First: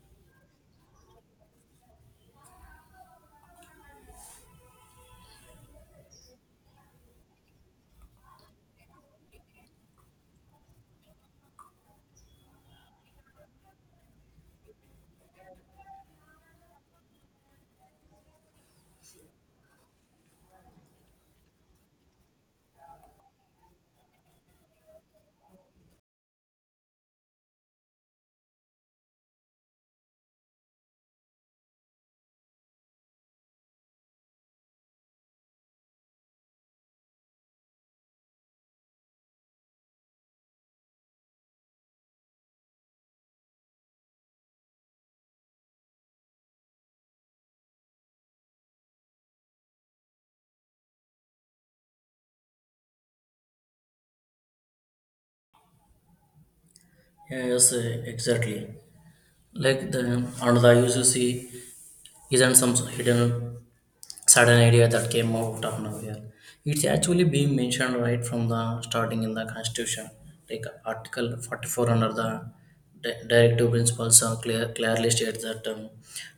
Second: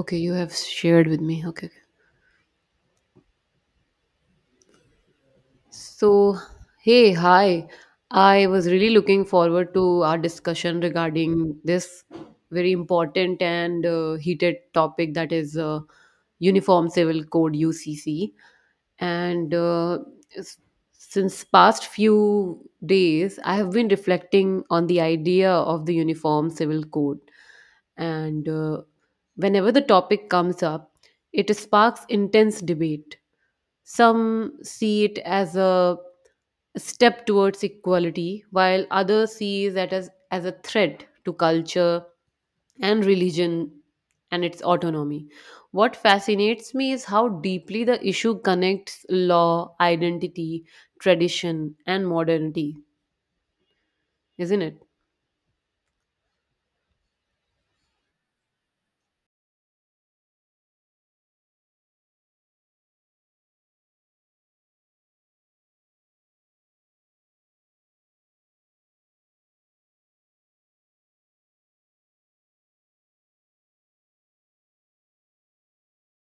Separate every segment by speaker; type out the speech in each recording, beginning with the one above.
Speaker 1: Okay, you have shared with me. Okay, okay. So, hey, hi. I was really looking forward to our discussion regarding this very important and heated topic, that is Uniform Civil Code, UCC. And uh, s- since past few days, I have been reflecting on the idea of the Uniform Civil Code. And Whenever the topic comes up, it sparks intense debate. Some see it as a step towards equality, while others see that as a threat to culture and religion and its autonomy. What fascinates me is how deeply the issue connects law, identity, tradition, and modernity, isn't it?
Speaker 2: Yeah, Yes, exactly. Like the another use you see isn't some hidden sudden idea that came out of nowhere. It's actually being mentioned right from the starting in the constitution. Like Article 44 under the directive principles are clearly states that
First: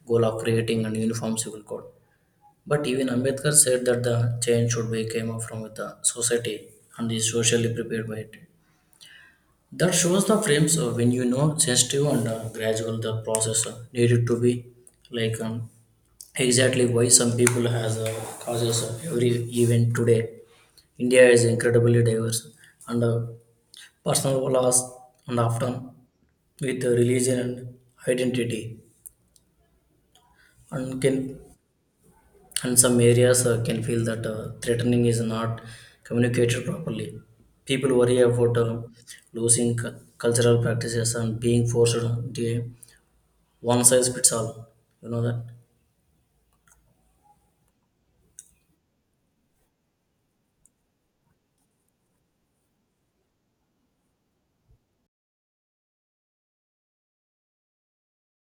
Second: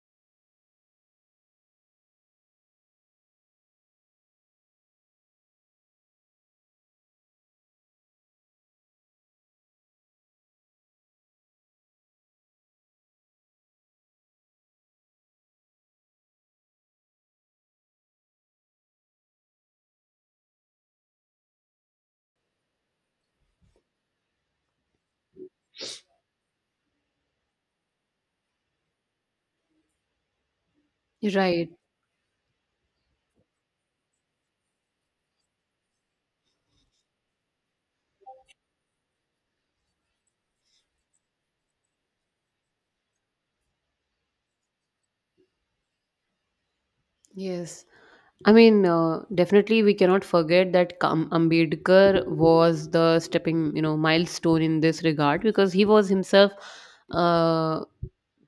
Speaker 2: goal of creating an uniform civil code. But even Ambedkar said that the change should be came up from with the society and is socially prepared by it. That shows the frames when you know sensitive and gradual the process needed to be like exactly why some people has causes of every event today. India is incredibly diverse and personal laws and often with religion and identity and can
Speaker 1: Right.
Speaker 2: and some areas can feel that threatening is not communicated properly. People worry about losing cultural practices and being forced to one size fits all. You know that?
Speaker 1: Yes. I mean, definitely we cannot forget that Ambedkar was the stepping, you know, milestone in this regard, because he was himself uh,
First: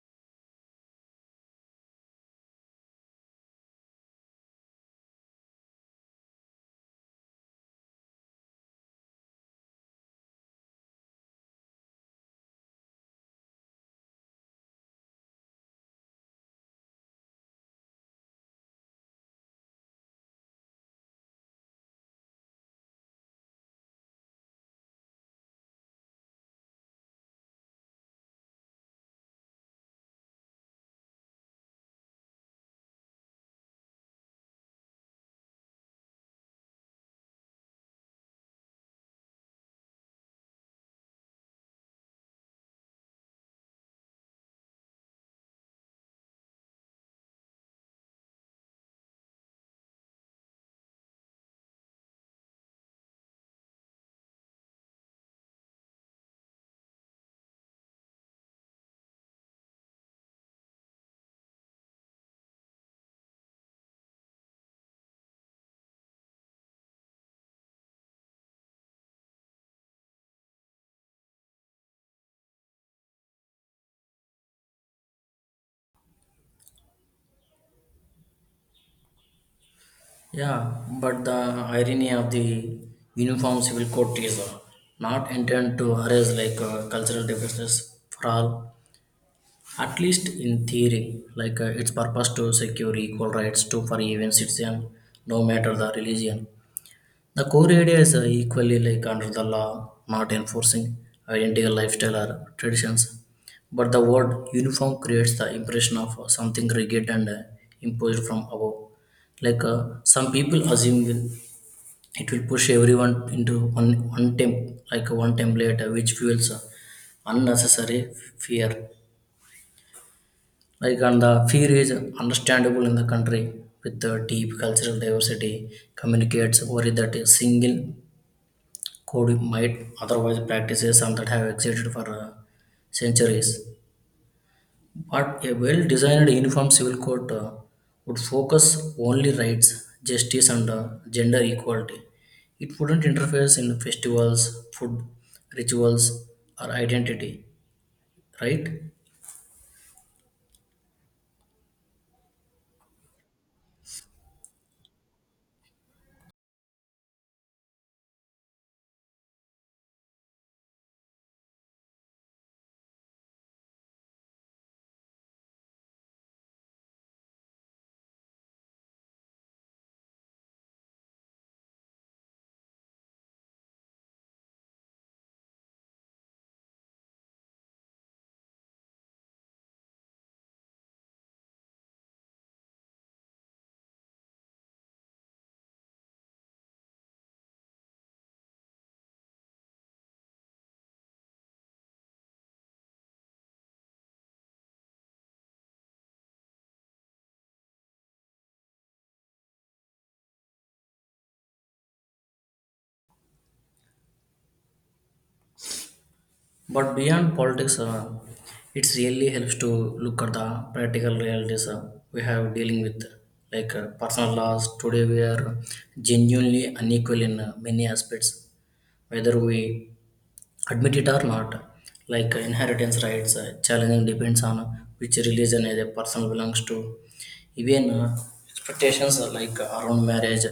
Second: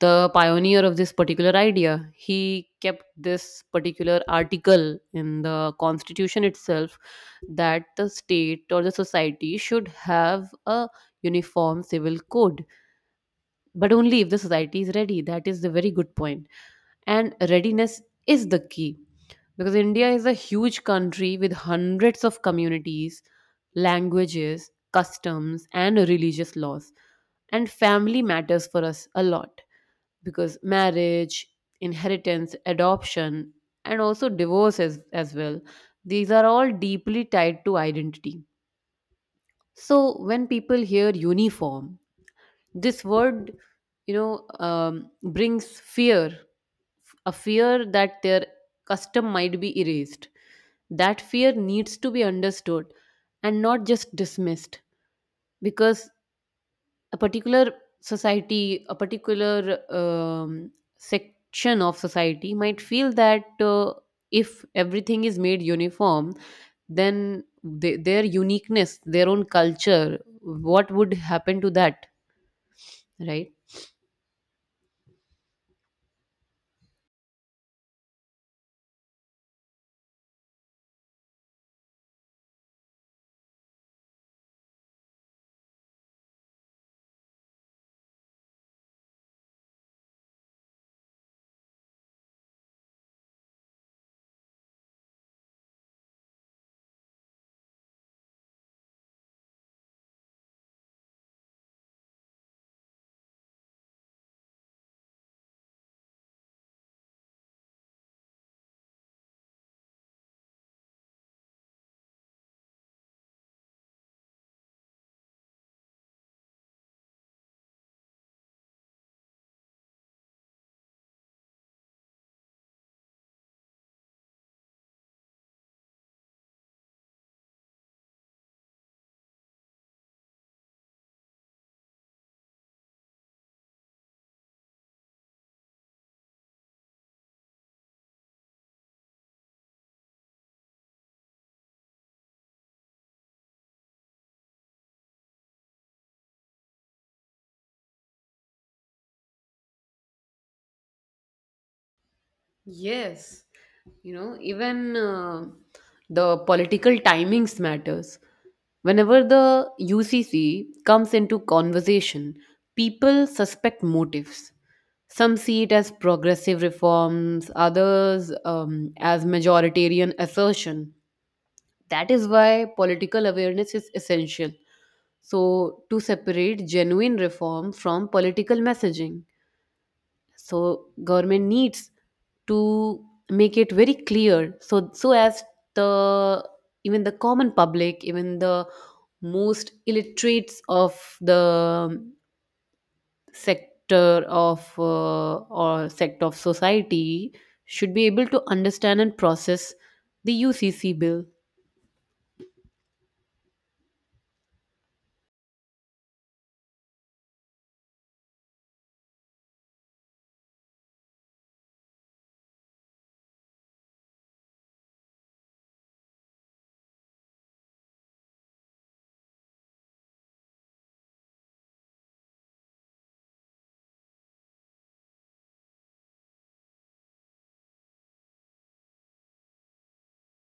Speaker 1: the pioneer of this particular idea. He kept this particular article in the constitution itself, that the state or the society should have a uniform civil code, but only if the society is ready. That is the very good point, and readiness is the key, because India is a huge country with hundreds of communities, languages, customs, and religious laws. And family matters for us a lot, because marriage, inheritance, adoption, and also divorce as well, these are all deeply tied to identity. So when people hear uniform, this word, brings fear, a fear that their custom might be erased, that fear needs to be understood and not just dismissed, because a particular society, a particular section of society might feel that if everything is made uniform, then they, their uniqueness, their own culture, what would happen to that, right?
Speaker 2: Yeah, but the irony of the Uniform Civil Code is not intended to erase like cultural differences for all, at least in theory. Like its purpose to secure equal rights to for even citizen, no matter the religion. The core ideas are equally like under the law, not enforcing identical lifestyle or traditions, but the word uniform creates the impression of something rigid and imposed from above. Like some people assume will, it will push everyone into like one template, which fuels unnecessary fear. Like and the fear is understandable in the country with the deep cultural diversity, communicates worry that a single coding might otherwise practices and that have existed for centuries. But a well-designed uniform civil code would focus only rights, justice, and gender equality. It wouldn't interfere in festivals, food, rituals, or identity, right?
Speaker 1: Yes, you know, even the political timings matters. Whenever the UCC comes into conversation, people suspect motives. Some see it as progressive reforms, others as majoritarian assertion. That is why political awareness is essential. So, to separate genuine reform from political messaging, so government needs to make it very clear, so so as the, even the common public, even the most illiterates of the sector of or sector of society should be able to understand and process the UCC bill.
Speaker 2: But beyond politics, it really helps to look at the practical realities we have dealing with, like personal laws. Today, we are genuinely unequal in many aspects, whether we admit it or not like inheritance rights challenging depends on which religion a person belongs to even expectations are like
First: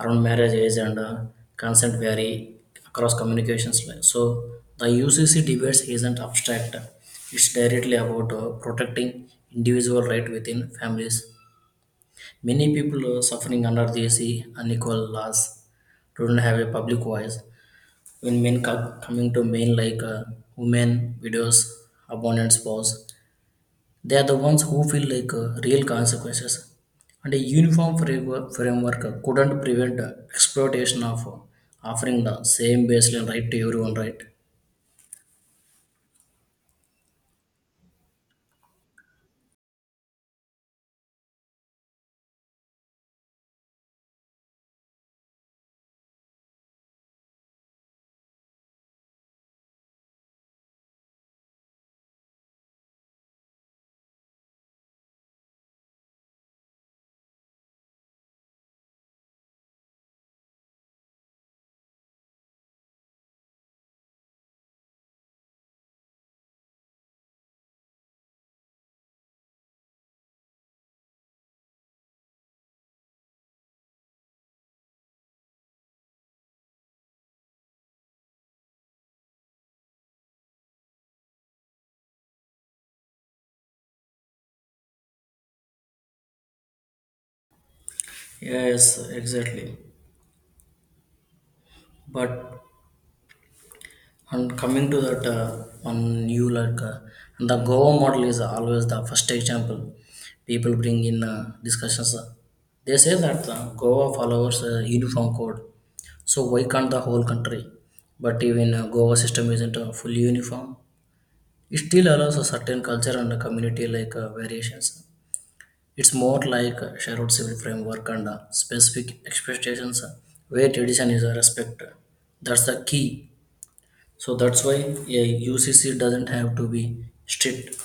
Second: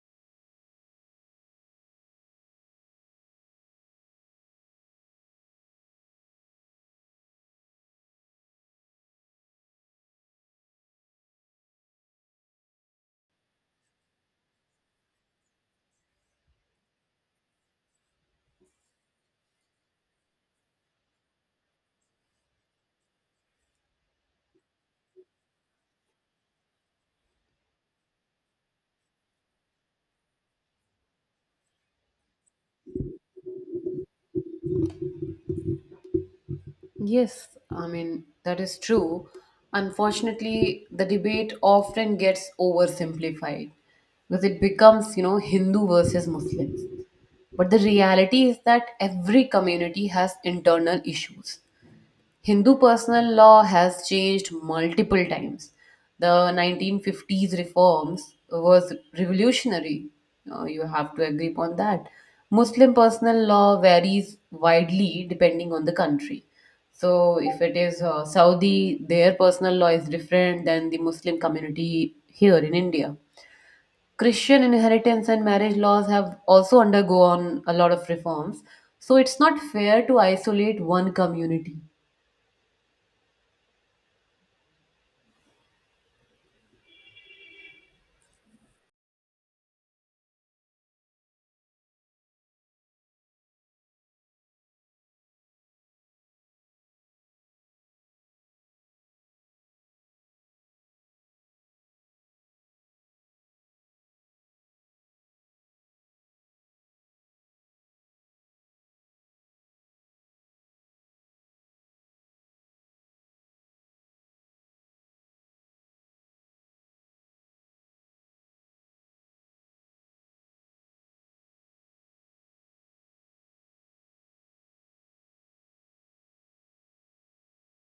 Speaker 2: around marriage age and consent vary across communications. Like, so the ucc debates isn't abstract, it's directly about protecting individual right within families, many people suffering under these unequal laws don't have a public voice when men coming to men like women, widows, abandoned spouse, they are the ones who feel like real consequences. And a uniform framework couldn't prevent exploitation of offering the same baseline right to everyone, right?
Speaker 1: Yes, I mean, that is true. Unfortunately, the debate often gets oversimplified because it becomes, you know, Hindu versus Muslims. But the reality is that every community has internal issues. Hindu personal law has changed multiple times. The 1950s reforms was revolutionary. You have to agree upon that. Muslim personal law varies widely depending on the country. So, if it is Saudi, their personal law is different than the Muslim community here in India. Christian inheritance and marriage laws have also undergone a lot of reforms. So, it's not fair to isolate one community.
Speaker 2: Yes, exactly. But and coming to that one new like and the Goa model is always the first example people bring in discussions. They say that Goa follows a uniform code. So why can't the whole country? But even Goa system isn't fully uniform. It still allows a certain culture and a community like variations. It's more like a shared civil framework and specific expectations where tradition is respected. That's the key. So that's why a UCC doesn't have to be strict,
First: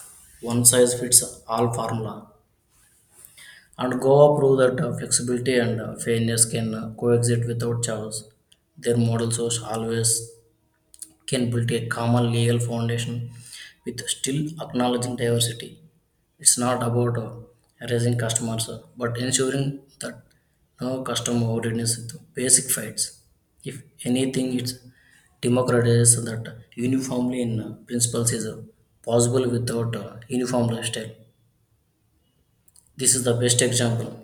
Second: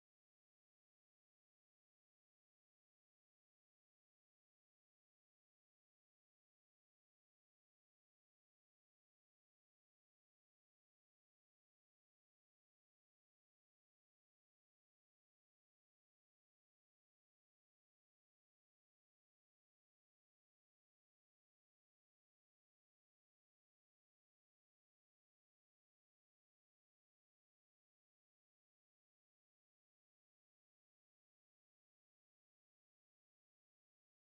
Speaker 2: one size fits all formula. And Goa prove that flexibility and fairness can coexist without chaos. Their model shows always can build a common legal foundation with still acknowledging diversity. It's not about raising customers, but ensuring that no customer ordinance with basic fights. If anything, it's democratizes that uniformly in principles is possible without uniform lifestyle. This is the best example.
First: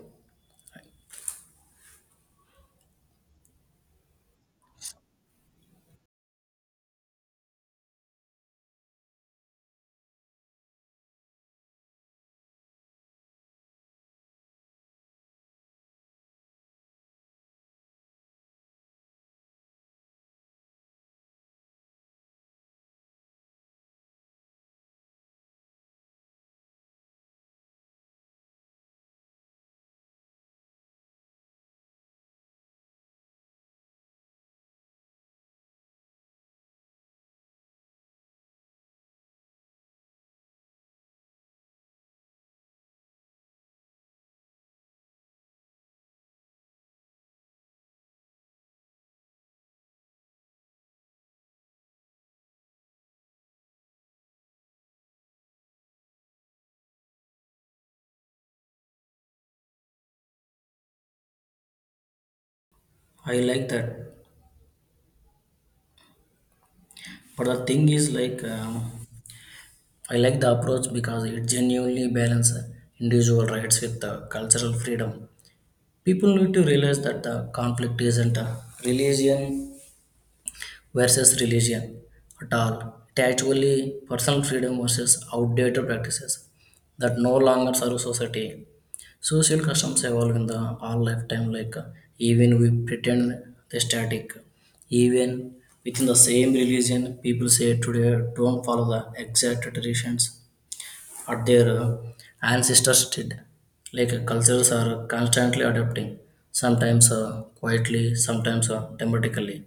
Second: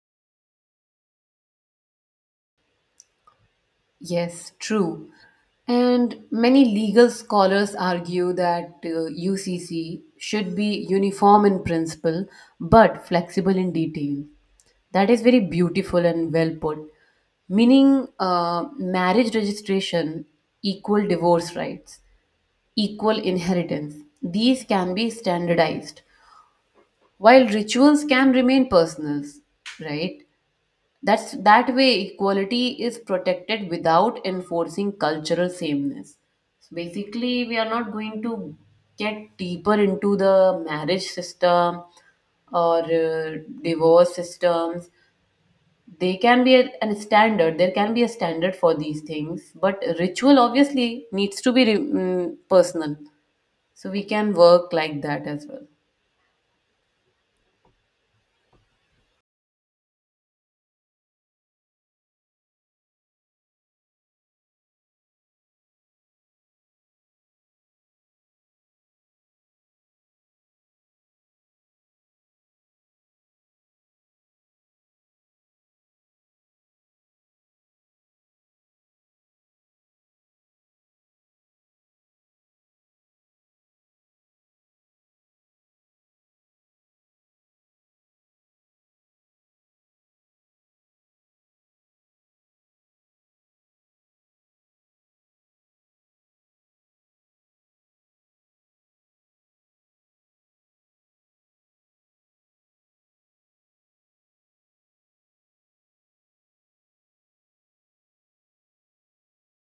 Speaker 1: Yes, true. And many legal scholars argue that UCC should be uniform in principle but flexible in detail. That is very beautiful and well put. Meaning, marriage registration, equal divorce rights, equal inheritance. These can be standardized, while rituals can remain personal, right? That's that way equality is protected without enforcing cultural sameness. So basically, we are not going to get deeper into the marriage system or divorce systems. They can be a standard. There can be a standard for these things, but ritual obviously needs to be personal. So we can work like that as well.
Speaker 2: I like that. But the thing is like I like the approach because it genuinely balances individual rights with the cultural freedom. People need to realize that the conflict isn't a religion versus religion at all. It actually personal freedom versus outdated practices that no longer serve society. Social customs evolve in the all lifetime, like even we pretend they're static. Even within the same religion, people say today don't follow the exact traditions what their ancestors did. Like cultures are constantly adapting, sometimes quietly, sometimes dramatically.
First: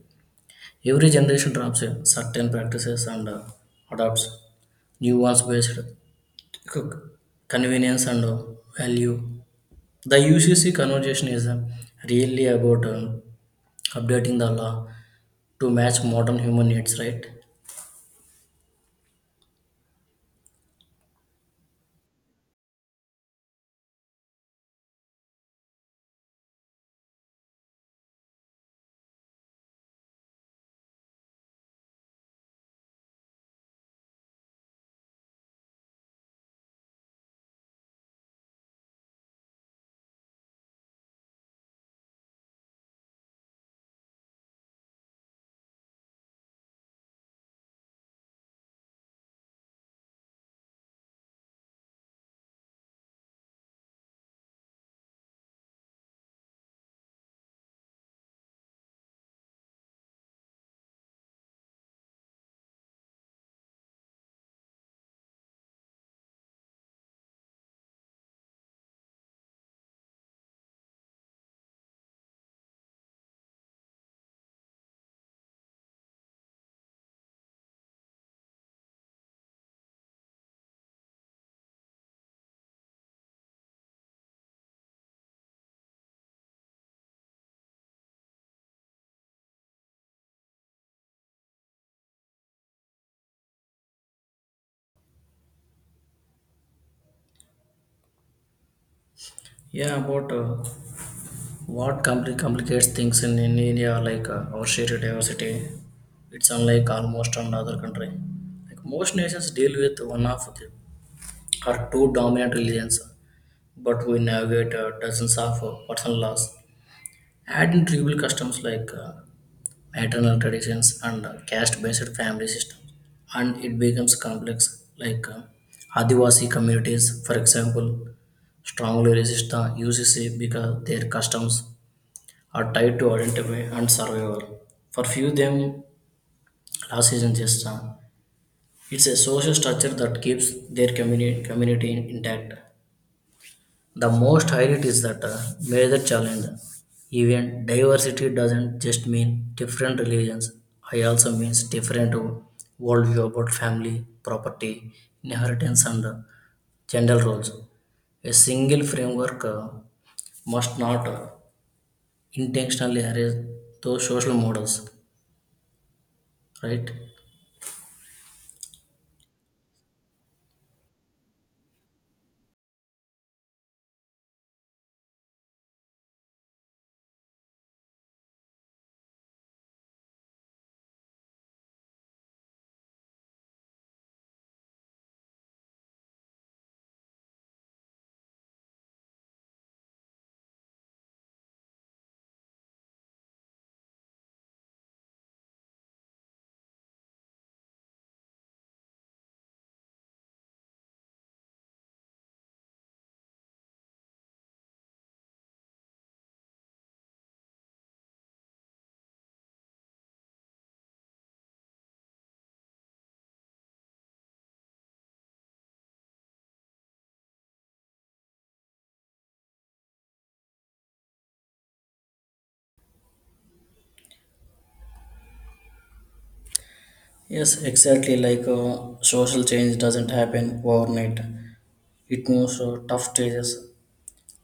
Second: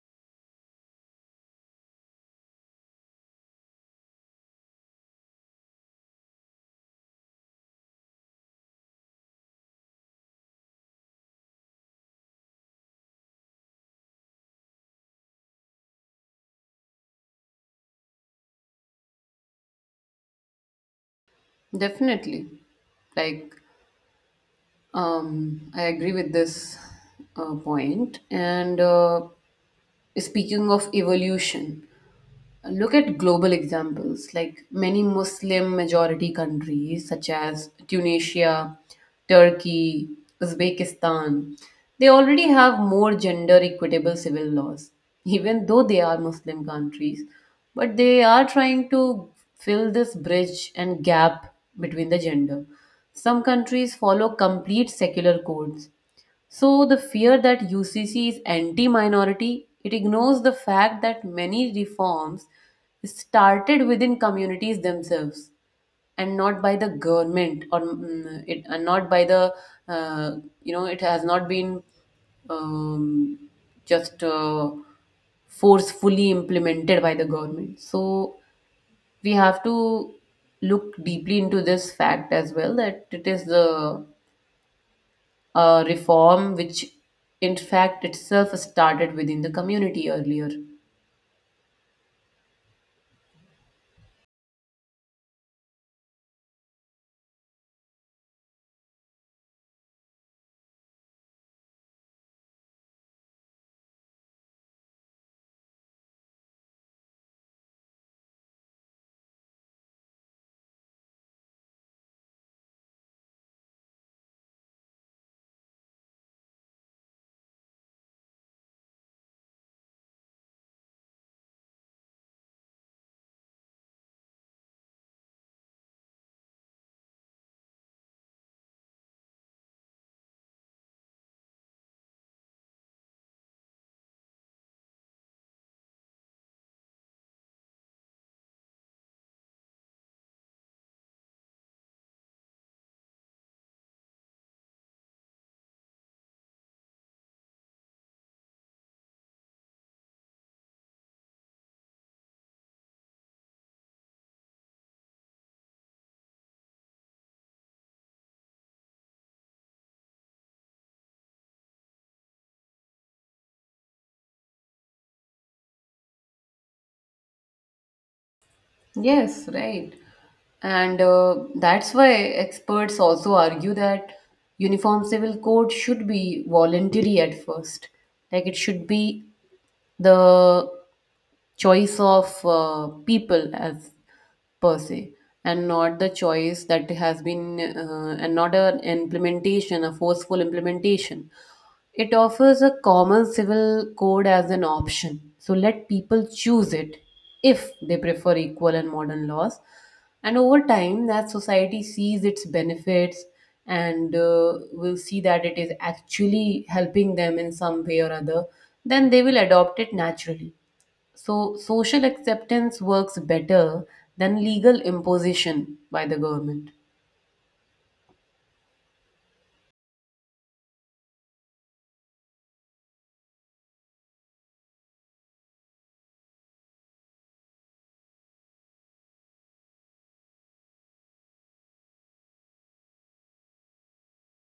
Speaker 2: Every generation drops in certain practices and adopts new ones based on convenience and value. The UCC conversation is really about updating the law to match modern human needs, right?
Speaker 1: Definitely, like I agree with this point. And Speaking of evolution, look at global examples like many Muslim majority countries such as Tunisia, Turkey, Uzbekistan. They already have more gender equitable civil laws, even though they are Muslim countries. But they are trying to fill this bridge and gap between the gender. Some countries follow complete secular codes, so, the fear that UCC is anti minority, it ignores the fact that many reforms started within communities themselves, and not by the government it, and not by the uh, it has not been um, just forcefully implemented by the government, so we have to look deeply into this fact as well, that it is the a reform, which in fact itself started within the community earlier.
Speaker 2: Yeah, about what complicates things in India, like our shared diversity, it's unlike almost on other country. Like most nations deal with one of the or two dominant religions, but we navigate dozens of personal laws. Add in tribal customs like maternal traditions and caste-based family systems, and it becomes complex. Like Adivasi communities, for example, strongly resist the UCC because their customs are tied to identity and survival. For few, them loss isn't just it's a social structure that keeps their community intact. The most highlight is that major challenge. Even diversity doesn't just mean different religions. I also means different worldview about family, property, inheritance, and gender roles. A single framework must not intentionally erase those social models, right?
Speaker 1: Yes, right. And That's why experts also argue that uniform civil code should be voluntary at first. Like it should be the choice of people as per se, and not the choice that has been and not an implementation, a forceful implementation. It offers a common civil code as an option, so let people choose it if they prefer equal and modern laws, and over time that society sees its benefits, and will see that it is actually helping them in some way or other, then they will adopt it naturally. So, social acceptance works better than legal imposition by the government.
Speaker 2: Yes, exactly. Like social change doesn't happen overnight. It moves through tough stages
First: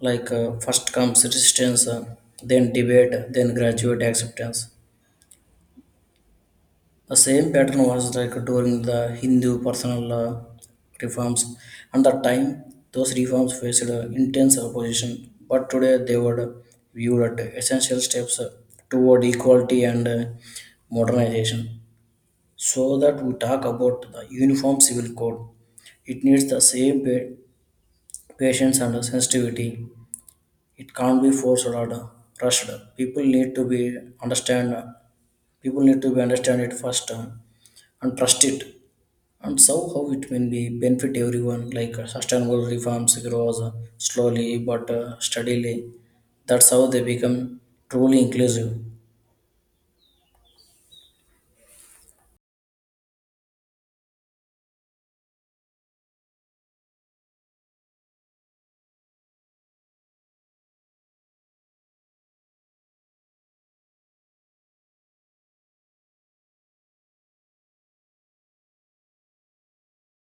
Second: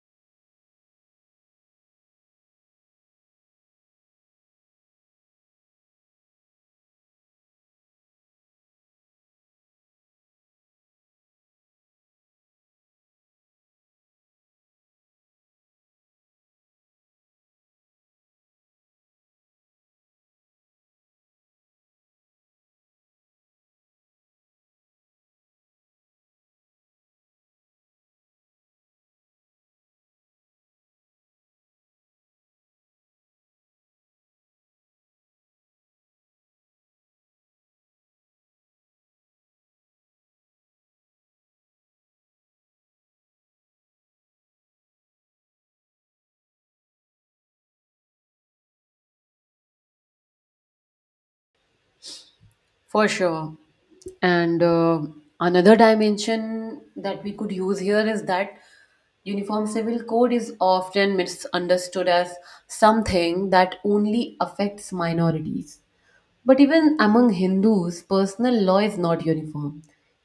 Speaker 2: like first comes resistance then debate then graduate acceptance, the same pattern was like during the hindu personal reforms, and that time those reforms faced intense opposition but today they were viewed as essential steps toward equality and modernization. So that we talk about the uniform civil code, it needs the same patience and sensitivity. It can't be forced or rushed. People need to be understand. People need to be understand it first and trust it. And so how it will be benefit everyone. Like sustainable reforms grows slowly but steadily. That's how they become truly inclusive.
Speaker 1: For sure. And Another dimension that we could use here is that uniform civil code is often misunderstood as something that only affects minorities. But even among Hindus, personal law is not uniform.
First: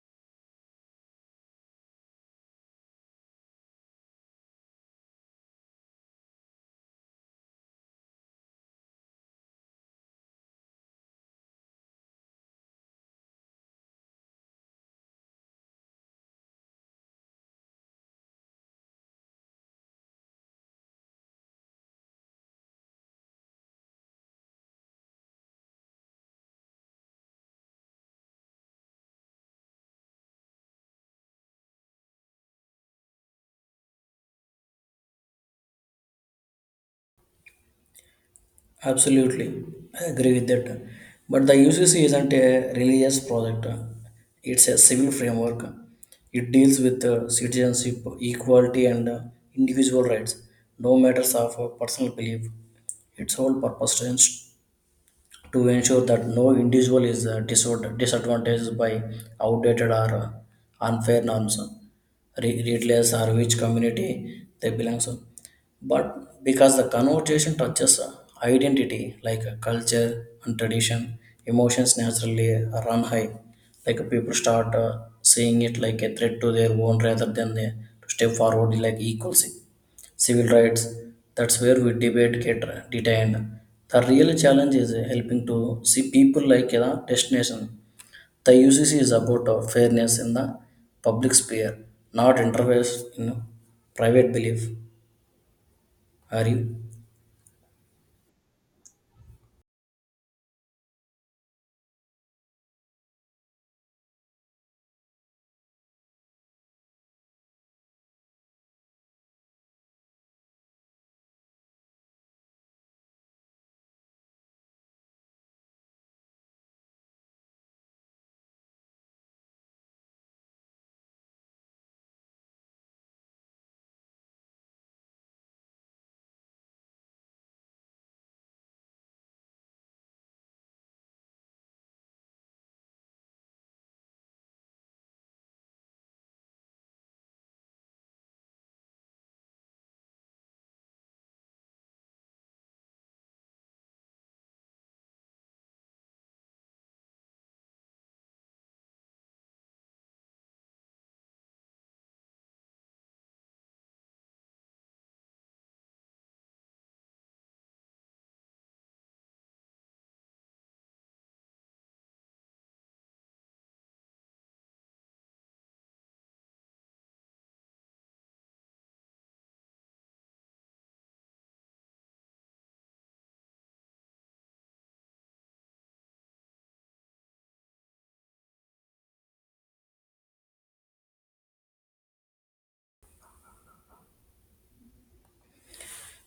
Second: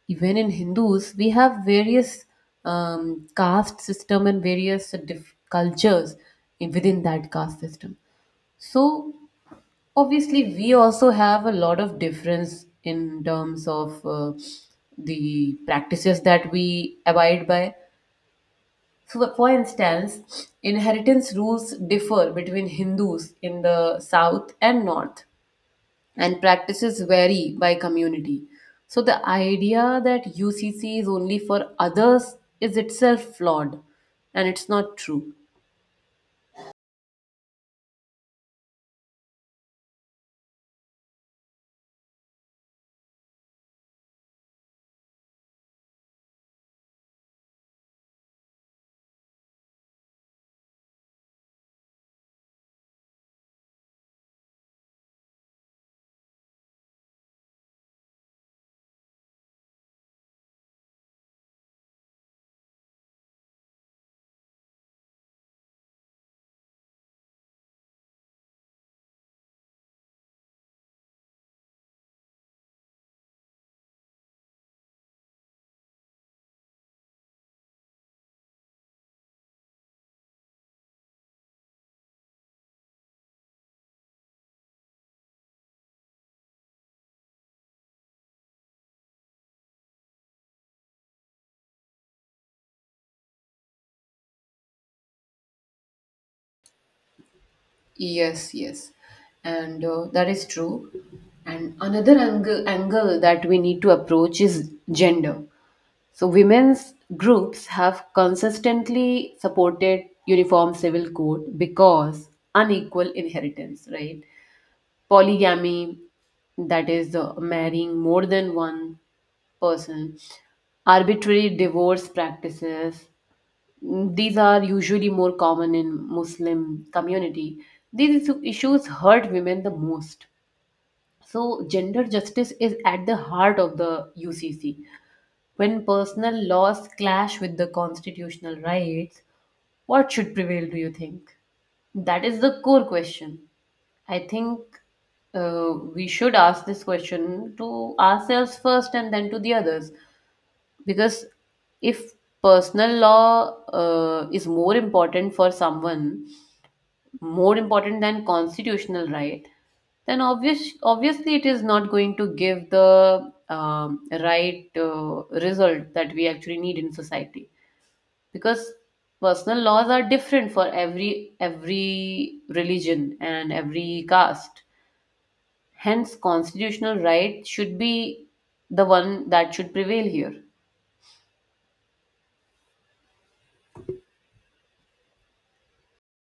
Speaker 1: Even in Hindus, we have various caste system and various cultures within that caste system. So obviously, we also have a lot of difference in terms of the practices that we abide by. So, for instance, inheritance rules differ between Hindus in the south and north, and practices vary by community. So, the idea that UCC is only for others is itself flawed, and it's not true.
Speaker 2: Absolutely, I agree with that. But the UCC isn't a religious project, it's a civil framework. It deals with citizenship, equality, and individual rights, no matters of personal belief. Its whole purpose is to ensure that no individual is disadvantaged by outdated or unfair norms, regardless or which community they belong to. But because the conversation touches identity, like culture and tradition, emotions naturally run high. Like people start seeing it like a threat to their own rather than a, to step forward like equals civil rights. That's where we debate get detained. The real challenge is helping to see people like a destination. The UCC is about fairness in the public sphere, not interference in private belief. Are you?
Speaker 1: Yes, yes. And That is true. And another angle that we need to approach is gender. So, women's groups have consistently supported uniform civil code because unequal inheritance, right? Polygamy, that is marrying more than one person, arbitrary divorce practices, mm, these are usually more common in Muslim community. These issues hurt women the most. So gender justice is at the heart of the UCC. When personal laws clash with the constitutional rights, what should prevail, do you think? That is the core question. I think we should ask this question to ourselves first and then to the others. Because if personal law is more important for someone, more important than constitutional right, then obviously it is not going to give the right result that we actually need in society, because personal laws are different for every religion and every caste, hence constitutional right should be the one that should prevail here.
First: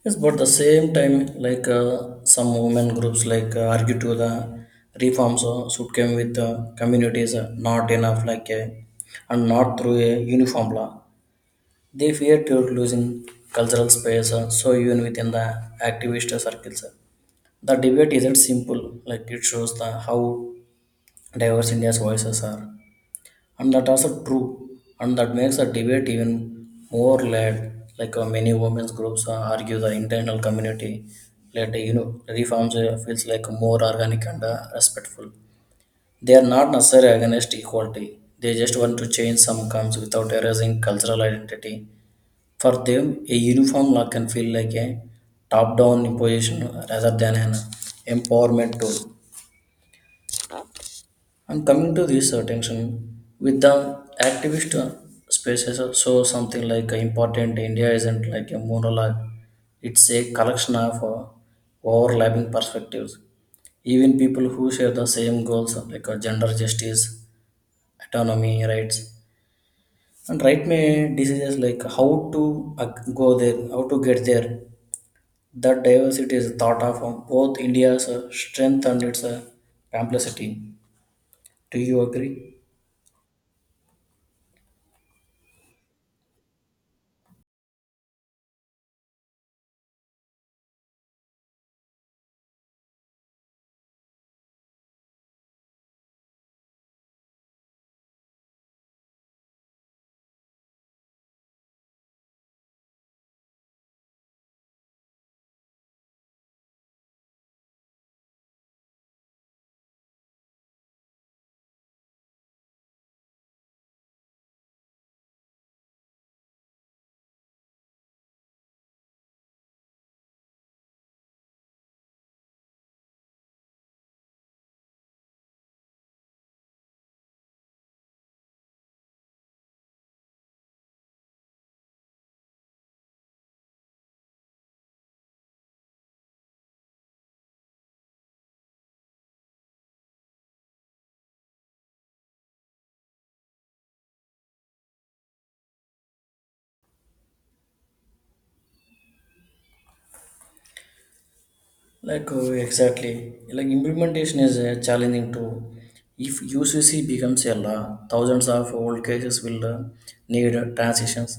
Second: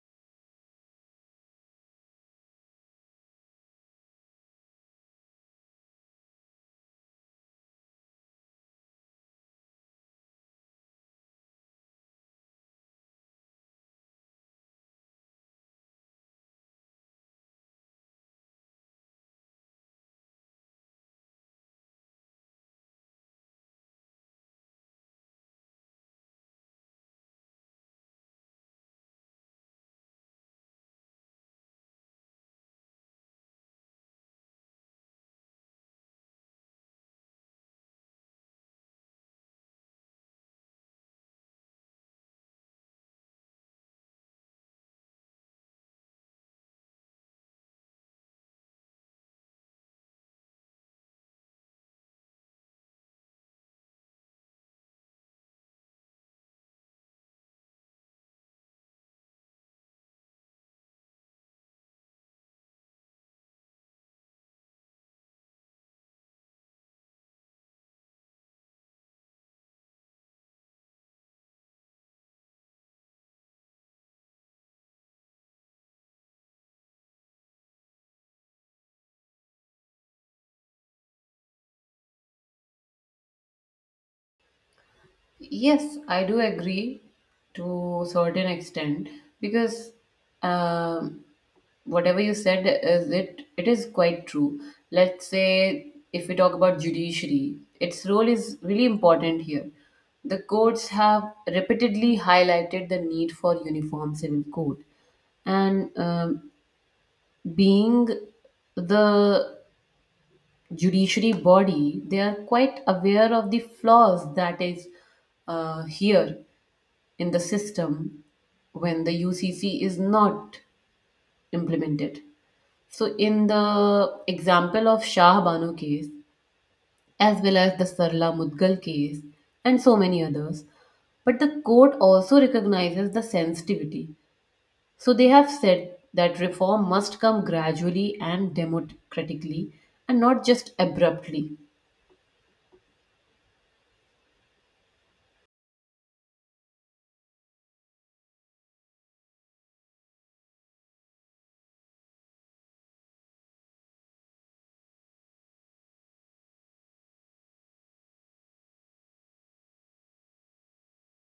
Speaker 2: Yes, but the same time, like some women groups like argue to the reforms should come with communities not enough like and not through a uniform law. They fear to losing cultural space, so even within the activist circles, the debate isn't simple. Like it shows the how diverse India's voices are, and that also true, and that makes the debate even more led. Like many women's groups argue, the internal community led you know reforms feels like more organic and respectful. They are not necessarily against equality. They just want to change some comes without erasing cultural identity for them, a uniform law can feel like a top-down imposition rather than an empowerment tool. And coming to this tension with the activist spaces, so something like important India isn't like a monologue; it's a collection of overlapping perspectives. Even people who share the same goals like gender justice, autonomy, rights, and right may decisions like how to go there, how to get there. That diversity is thought of on both India's strength and its complexity. Do you agree?
Speaker 1: Yes, I do agree to certain extent, because um, whatever you said is it is quite true. Let's say if we talk about judiciary, its role is really important here. The courts have repeatedly highlighted the need for uniform civil code, and being the judiciary body, they are quite aware of the flaws that is here in the system when the UCC is not implemented. So, in the example of Shah Banu case, as well as the Sarla Mudgal case, and so many others, but the court also recognizes the sensitivity. So, they have said that reform must come gradually and democratically, and not just abruptly.
Speaker 2: Like exactly, like implementation is challenging too. If UCC becomes a law, thousands of old cases will need transitions.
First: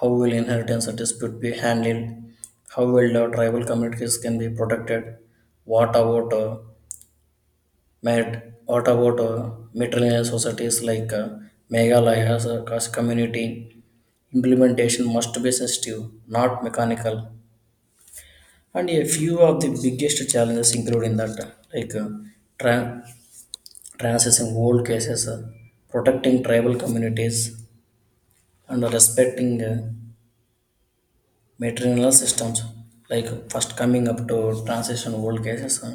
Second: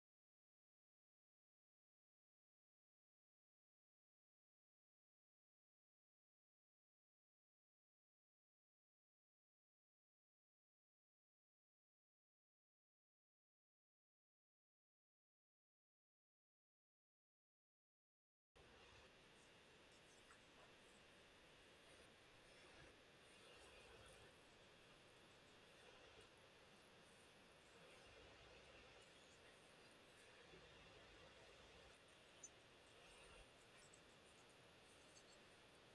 Speaker 2: How will inheritance dispute be handled? How will tribal communities can be protected? What about Matt, what about uh, matrilineal societies like Meghalaya as a cross community? Implementation must be sensitive, not mechanical. And a few of the biggest challenges include in that, like tra- transessing old cases, protecting tribal communities, and respecting maternal systems like first coming up to transition world cases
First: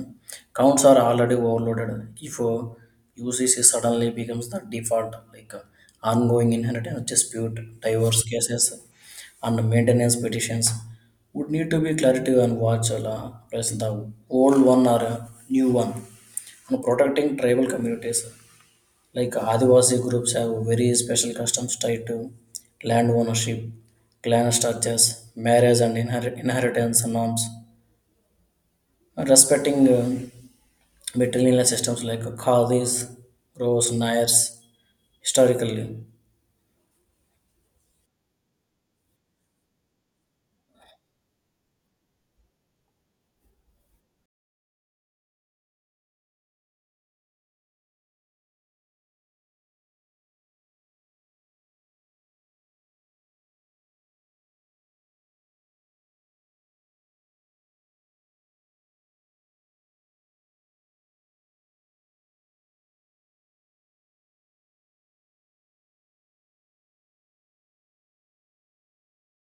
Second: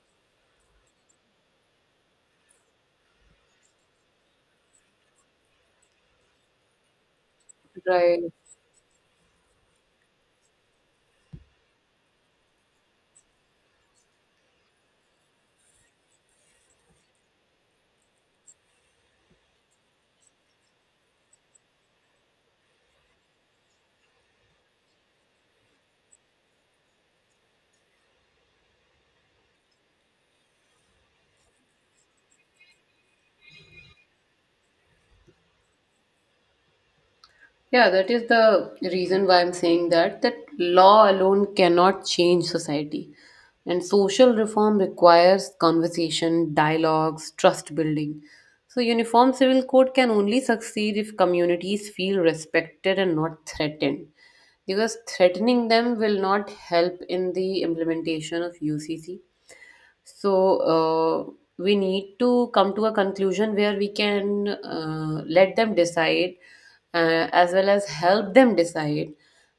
Speaker 2: counts are already overloaded if ucc suddenly becomes the default like ongoing inheritance dispute,
Speaker 1: Right.
Speaker 2: divorce cases, and maintenance petitions would need to be clarity and watch press the old one or new one, and protecting tribal communities like Adivasi groups have very special customs tied to land ownership, clan structures, marriage and inheritance norms. Respecting matrilineal systems like Khadis, Rose, Nayars, historically.
Speaker 1: Yeah, that is the reason why I'm saying that that law alone cannot change society. And social reform requires conversation, dialogues, trust building. So uniform civil code can only succeed if communities feel respected and not threatened. Because threatening them will not help in the implementation of UCC. So we need to come to a conclusion where we can let them decide, as well as help them decide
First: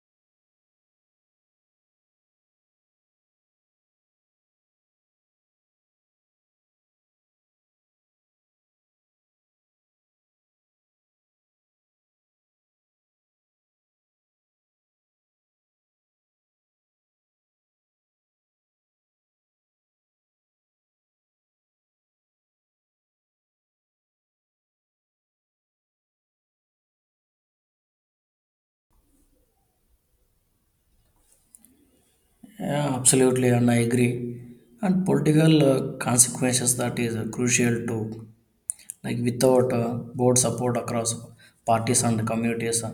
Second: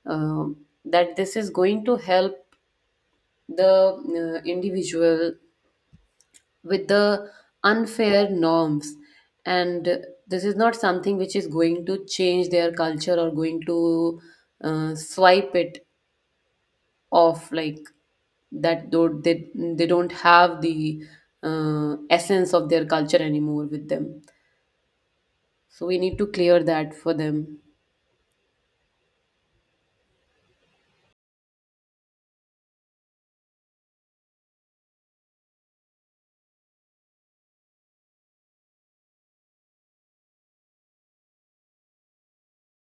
Speaker 1: um that this is going to help the individual with the unfair norms, and this is not something which is going to change their culture or going to swipe it of, like that though they don't have the essence of their culture anymore with them, so we need to clear that for them,
Speaker 2: Yeah, absolutely, and I agree. And political consequences that is crucial too. Like without broad support across parties and communities,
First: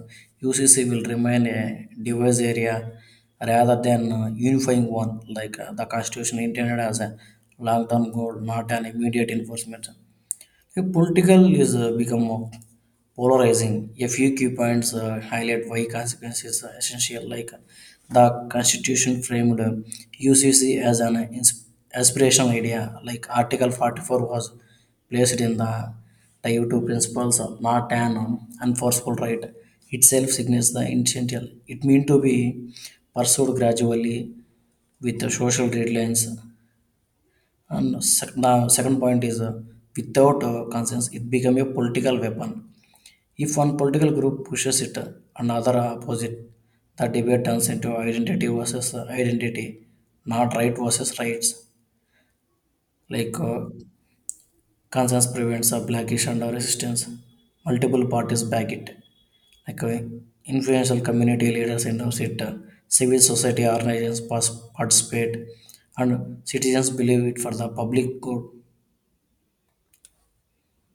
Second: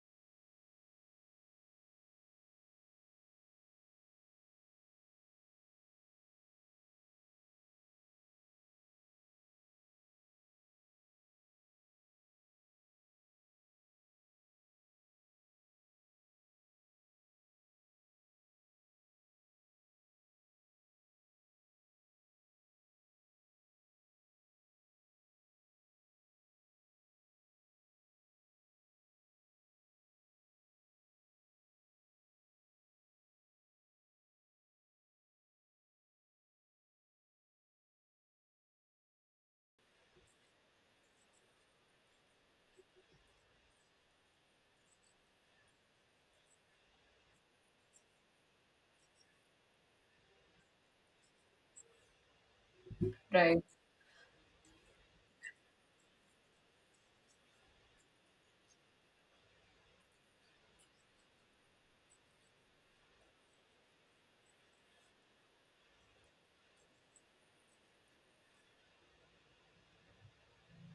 Speaker 2: UCC will remain a diverse area rather than unifying one. Like the Constitution intended as a long-term goal, not an immediate enforcement. Yeah, Political is become more polarizing. A few key points highlight why consequences are essential, like the Constitution framed UCC as an aspirational idea, like Article 44 was placed in the TIU2 principles, not an enforceable right. Itself signals the intention. It means to be pursued gradually with the social deadlines. And the second point is without conscience, it become a political weapon. If one political group pushes it, another opposite, the debate turns into identity versus identity, not right versus rights. Like
Speaker 1: right?
Speaker 2: conscience prevents a blackish and a resistance. Multiple parties back it. Like influential community leaders endorse it, civil society organizations participate, and citizens believe it for the public good.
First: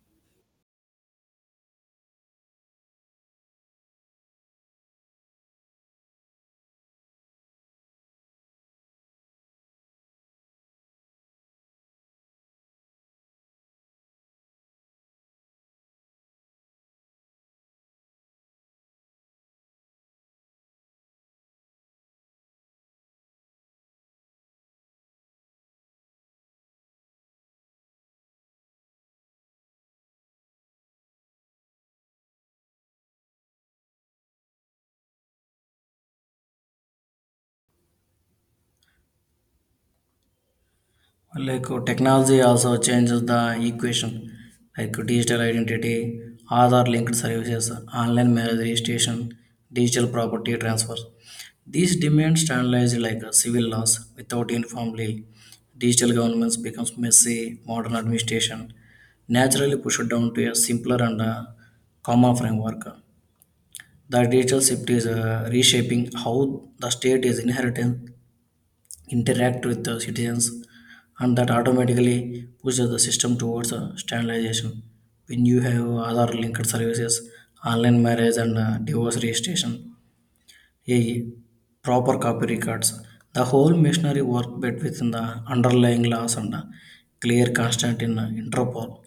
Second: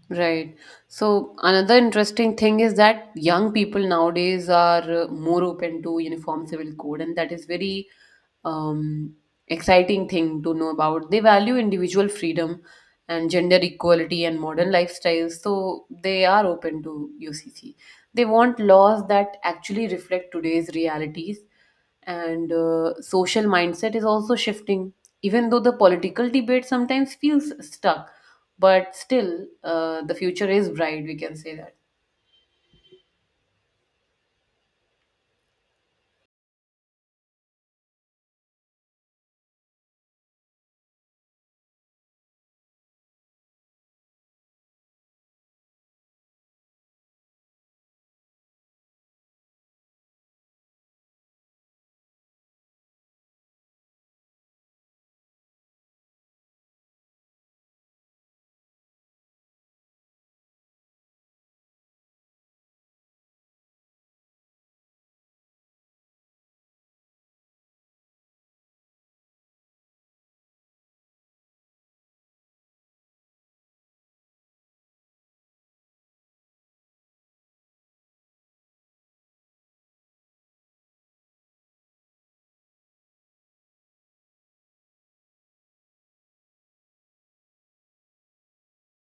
Speaker 1: Right. So another interesting thing is that young people nowadays are more open to uniform civil code, and that is very um, exciting thing to know about. They value individual freedom and gender equality and modern lifestyles, so they are open to UCC. They want laws that actually reflect today's realities, and social mindset is also shifting, even though the political debate sometimes feels stuck, but still the future is bright, we can say that.
Speaker 2: Like technology also changes the equation, like digital identity, other linked services, online marriage registration, digital property transfer, these demand standardized like civil laws without uniform legal, digital governments becomes messy, modern administration naturally pushed down to a simpler and common framework. The digital shift is reshaping how the state is inheriting interact with the citizens, and that automatically pushes the system towards standardization. When you have other linked services, online marriage and divorce registration, a proper copy records, the whole machinery work bet within the underlying laws and clear constant in Interpol.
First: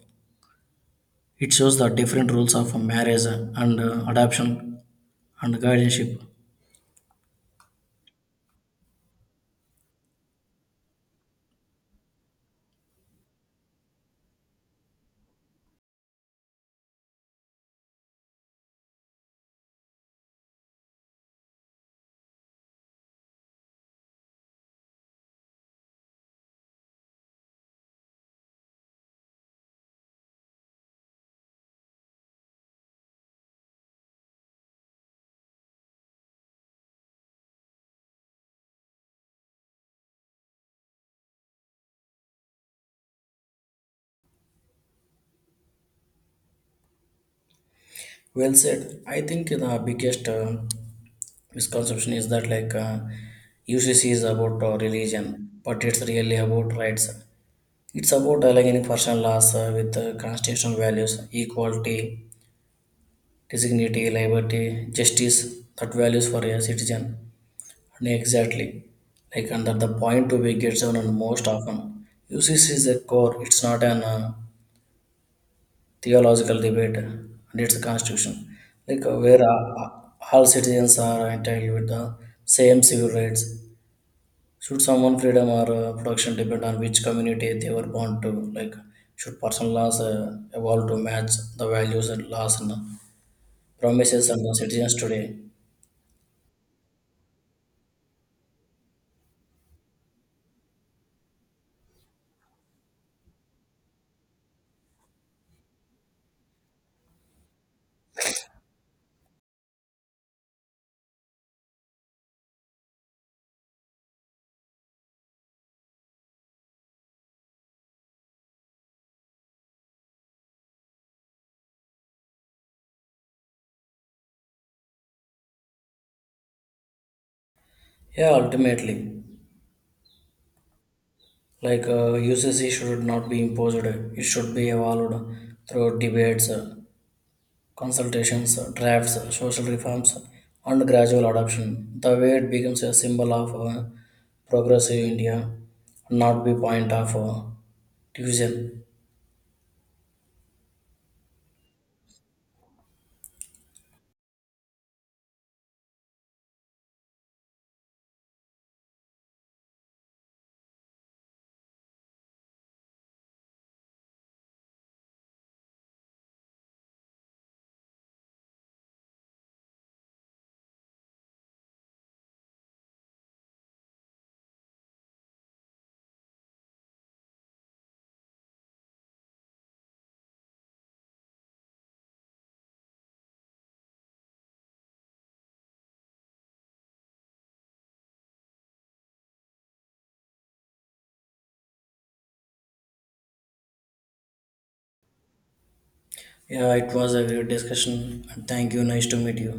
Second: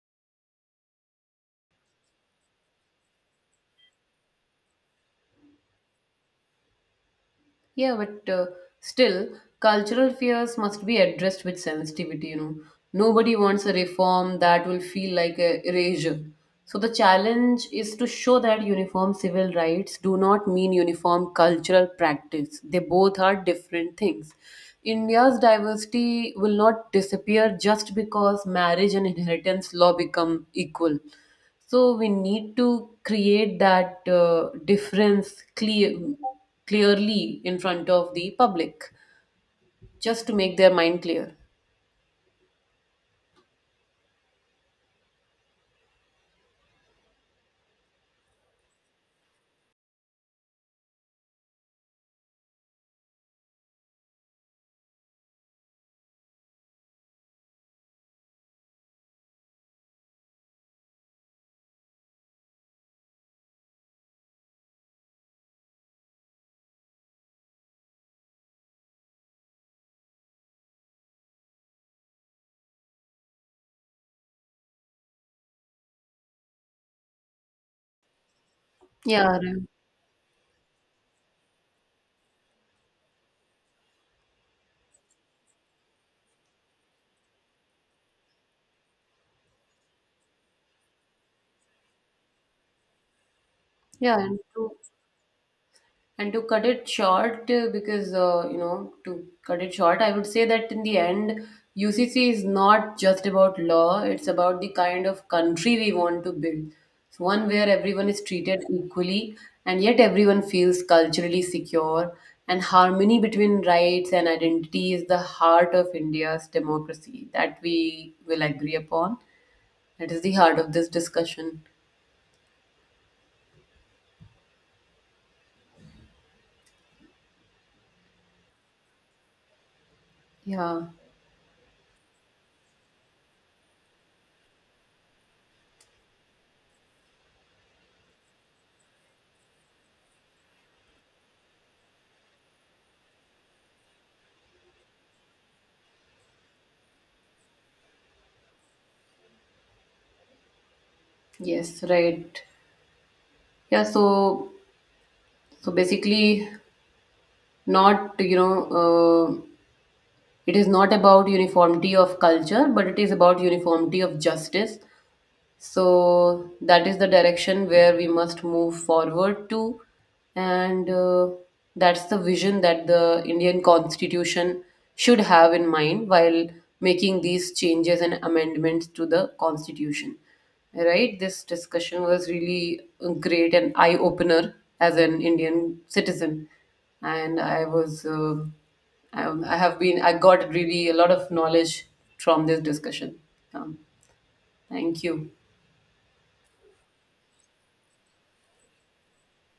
Speaker 2: It shows the different rules of marriage and adoption and guardianship.
Speaker 1: Yeah, but still, cultural fears must be addressed with sensitivity, you know. Nobody wants a reform that will feel like a erasure. So the challenge is to show that uniform civil rights do not mean uniform cultural practice. They both are different things. India's diversity will not disappear just because marriage and inheritance law become equal. So we need to create that difference clear, clearly in front of the public, just to make their mind clear.
Speaker 2: Well said. I think the biggest misconception is that like UCC is about religion, but it's really about rights. It's about aligning personal laws with constitutional values, equality, dignity, liberty, justice, that values for a citizen. And exactly, like under the point to be gets on and most often. UCC is a core. It's not an theological debate and its constitution. Like
Speaker 1: Yeah,
Speaker 2: where
Speaker 1: right.
Speaker 2: all citizens are entitled with the same civil rights. Should someone freedom or production depend on which community they were born to? Like should personal laws evolve to match the values and laws and
Speaker 1: yeah,
Speaker 2: promises
Speaker 1: and
Speaker 2: and the
Speaker 1: to
Speaker 2: citizens today?
Speaker 1: And to cut it short, to cut it short, I would say that in the end, UCC is not just about law, it's about the kind of country we want to build. It's one where everyone is treated equally, and yet everyone feels culturally secure, and harmony between rights and identity is the heart of India's democracy. That we will agree upon. That is the heart of this discussion.
Speaker 2: Yeah, ultimately,
Speaker 1: Yeah,
Speaker 2: like UCC should not be imposed. It should be evolved through debates. Consultations, drafts, social reforms, and gradual adoption. The way it becomes a symbol of progressive India, not the point of division.
Speaker 1: yes, right. Yeah, so so basically, not, you know, uh, it is not about uniformity of culture, but it is about uniformity of justice, so that is the direction where we must move forward to, and that's the vision that the Indian Constitution should have in mind while making these changes and amendments to the Constitution. Right? This discussion was really great and eye opener as an Indian citizen, and I was. I have been, I got really a lot of knowledge from this discussion. Um, Thank you.
Speaker 2: Yeah, it was a great discussion. Thank you. Nice to meet you.